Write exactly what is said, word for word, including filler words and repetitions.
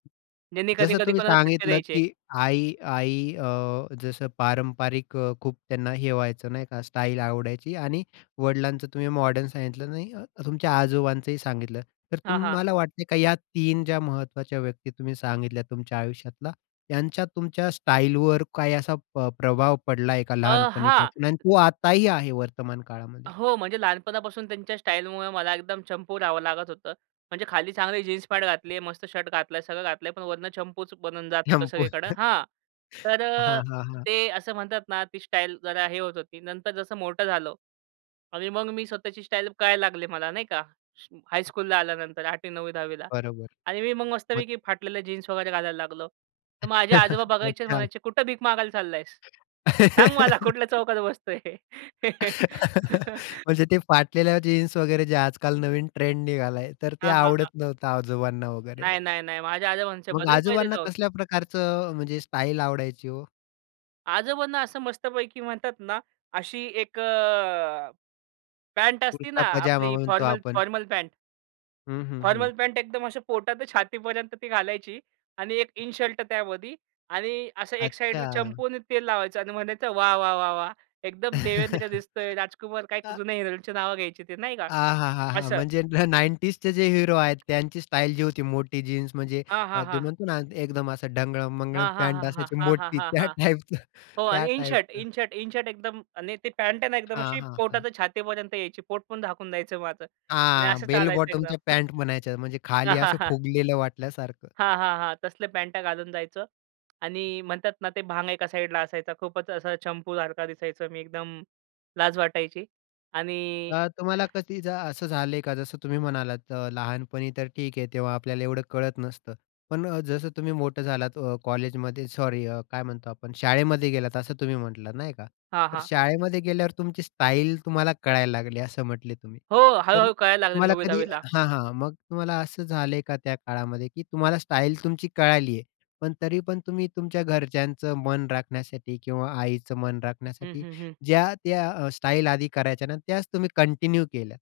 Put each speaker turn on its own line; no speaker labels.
ज्यांनी
जसं
कधी-कधी
तुम्ही
कोणाला फटके
सांगितलत,
द्यायचे.
की आई आई अ, जसं पारंपरिक अ, खूप त्यांना हे व्हायचं नाही का स्टाईल आवडायची आणि वडिलांचं तुम्ही मॉडर्न सांगितलं अ, तुमच्या आजोबांचंही सांगितलं तर
हां, हां.
तुम्हाला वाटतंय का या तीन ज्या महत्वाच्या व्यक्ती तुम्ही सांगितल्या तुमच्या आयुष्यातला, त्यांच्या तुमच्या स्टाईलवर काही असा प्रभाव पडला आहे का
अ, हां.
लहानपणीपासून आणि तो आताही आहे वर्तमान काळामध्ये?
हो. म्हणजे लहानपणापासून त्यांच्या स्टाईलमुळे मला एकदम चंपू राहावं लागत होतं. म्हणजे खाली चांगली जीन्स पॅट घातली आहे, मस्त शर्ट घातला, सगळं घातलंय पण वरनं चंपूच बनून जात होतं
चंपू.
सगळीकडं हां. तर
हां, हां, हां.
ते असं म्हणतात ना ती स्टाईल जरा हे होत होती. नंतर जसं मोठं झालो आणि मग मी स्वतःची स्टाईल कळायला लागली मला नाही का हायस्कूलला आल्यानंतर आठवी नववी दहावी ला.
बरोबर.
आणि मी मग
मग.
मस्तपैकी फाटलेलं जीन्स वगैरे घालायला लागलो. तर माझे आजोबा बघायचे,
अच्छा.
म्हणायचे, "कुठं भीक मागायला चाललायेस. सांग मला कुठल्या चौकात बसतोय."
म्हणजे ते फाटलेल्या जीन्स वगैरे जे आजकाल नवीन ट्रेंड निघालाय तर ते
हां, हां, हां.
आवडत नव्हतं आजोबांना वगैरे.
नाही, नाही, नाही. माझ्या आजोबा म्हणायचे
मग
"बदल पहिले
आजोबांना
जाऊन."
कसल्या प्रकारचं म्हणजे स्टाईल आवडायची हो?
आजोबांना असं मस्तपैकी म्हणतात ना अशी एक अ, पँट असती ना
कुर्ता पजामा
आपली
म्हणतो
फॉर्मल
आपण.
Formal pant.
हं, हं,
फॉर्मल
हं.
पँट एकदम अ, पोटापासून छातीपर्यंत ती घालायची आणि एक इनशर्ट त्यामध्ये आणि असं एक साइडला
अच्छा.
चंपू आणि तेल लावायचं आणि म्हणायचं, "वाह, वाह, वाह, वाह! एकदम देवेंद्र दिसतोय राजकुमार." काय
आ
जुन्या हीरोंची नावं घ्यायची ते नाही का?
आ हा हा हा!
असं.
म्हणजे न नाइंटीजचे जे हिरो आहेत त्यांची स्टाईल जी होती मोठी जीन्स म्हणजे
हां, हां,
ते
हां.
म्हणतो ना एकदम ढंगळम-मंगळम
हां, हां,
पँट
हां,
असायची
हां, हां,
मोठी
हां,
त्या
हां.
टाइपचं
हो
त्या
आणि इन शर्ट
टाइपचं.
In shirt. इन शर्ट एकदम आणि ते पँट आहे ना एकदम
हां,
अशी
हां,
पोटा
हां.
ते छातीपर्यंत यायची. पोटपण झाकून जायचं माझं आणि
हां.
असं
बेल
चालायचं एकदम.
बॉटमच्या
[unintelligible]
पँट म्हणायच्या म्हणजे खाली असं फुगलेलं वाटल्यासारखं.
हां, हां, हां. तसले पॅन्टा घालून जायचो आणि म्हणतात ना ते भांग एका साइडला असायचा खूपच असा चंपूसारखा दिसायचं मी एकदम लाज वाटायची. आणि
तर तुम्हाला कधी असं झालंय का जसं तुम्ही म्हणालात लहानपणी तर ठीक आहे तेव्हा आपल्याला एवढं कळत नसतं. पण जसं तुम्ही मोठं झालात कॉलेजमध्ये सॉरी काय म्हणतो आपण शाळेमध्ये गेलात असं तुम्ही म्हटलात नाही का.
हां,
तर
हां.
शाळेमध्ये गेल्यावर तुमची स्टाईल तुम्हाला कळायला लागली असं म्हटले तुम्ही
हो.
तर
हळू-हळू कळायला लागले
तुम्हाला
नववी
कधी
दहावी ला.
हां, हां. मग तुम्हाला असं झालंय का त्या काळामध्ये की तुम्हाला स्टाईल तुमची कळाली आहे पण तरी पण तुम्ही तुमच्या घरच्यांचं मन राखण्यासाठी किंवा आईचं मन
हं,
राखण्यासाठी
हं, हं.
ज्या त्या स्टाईलआधी करायच्या ना त्याच तुम्ही कंटिन्यू केल्या?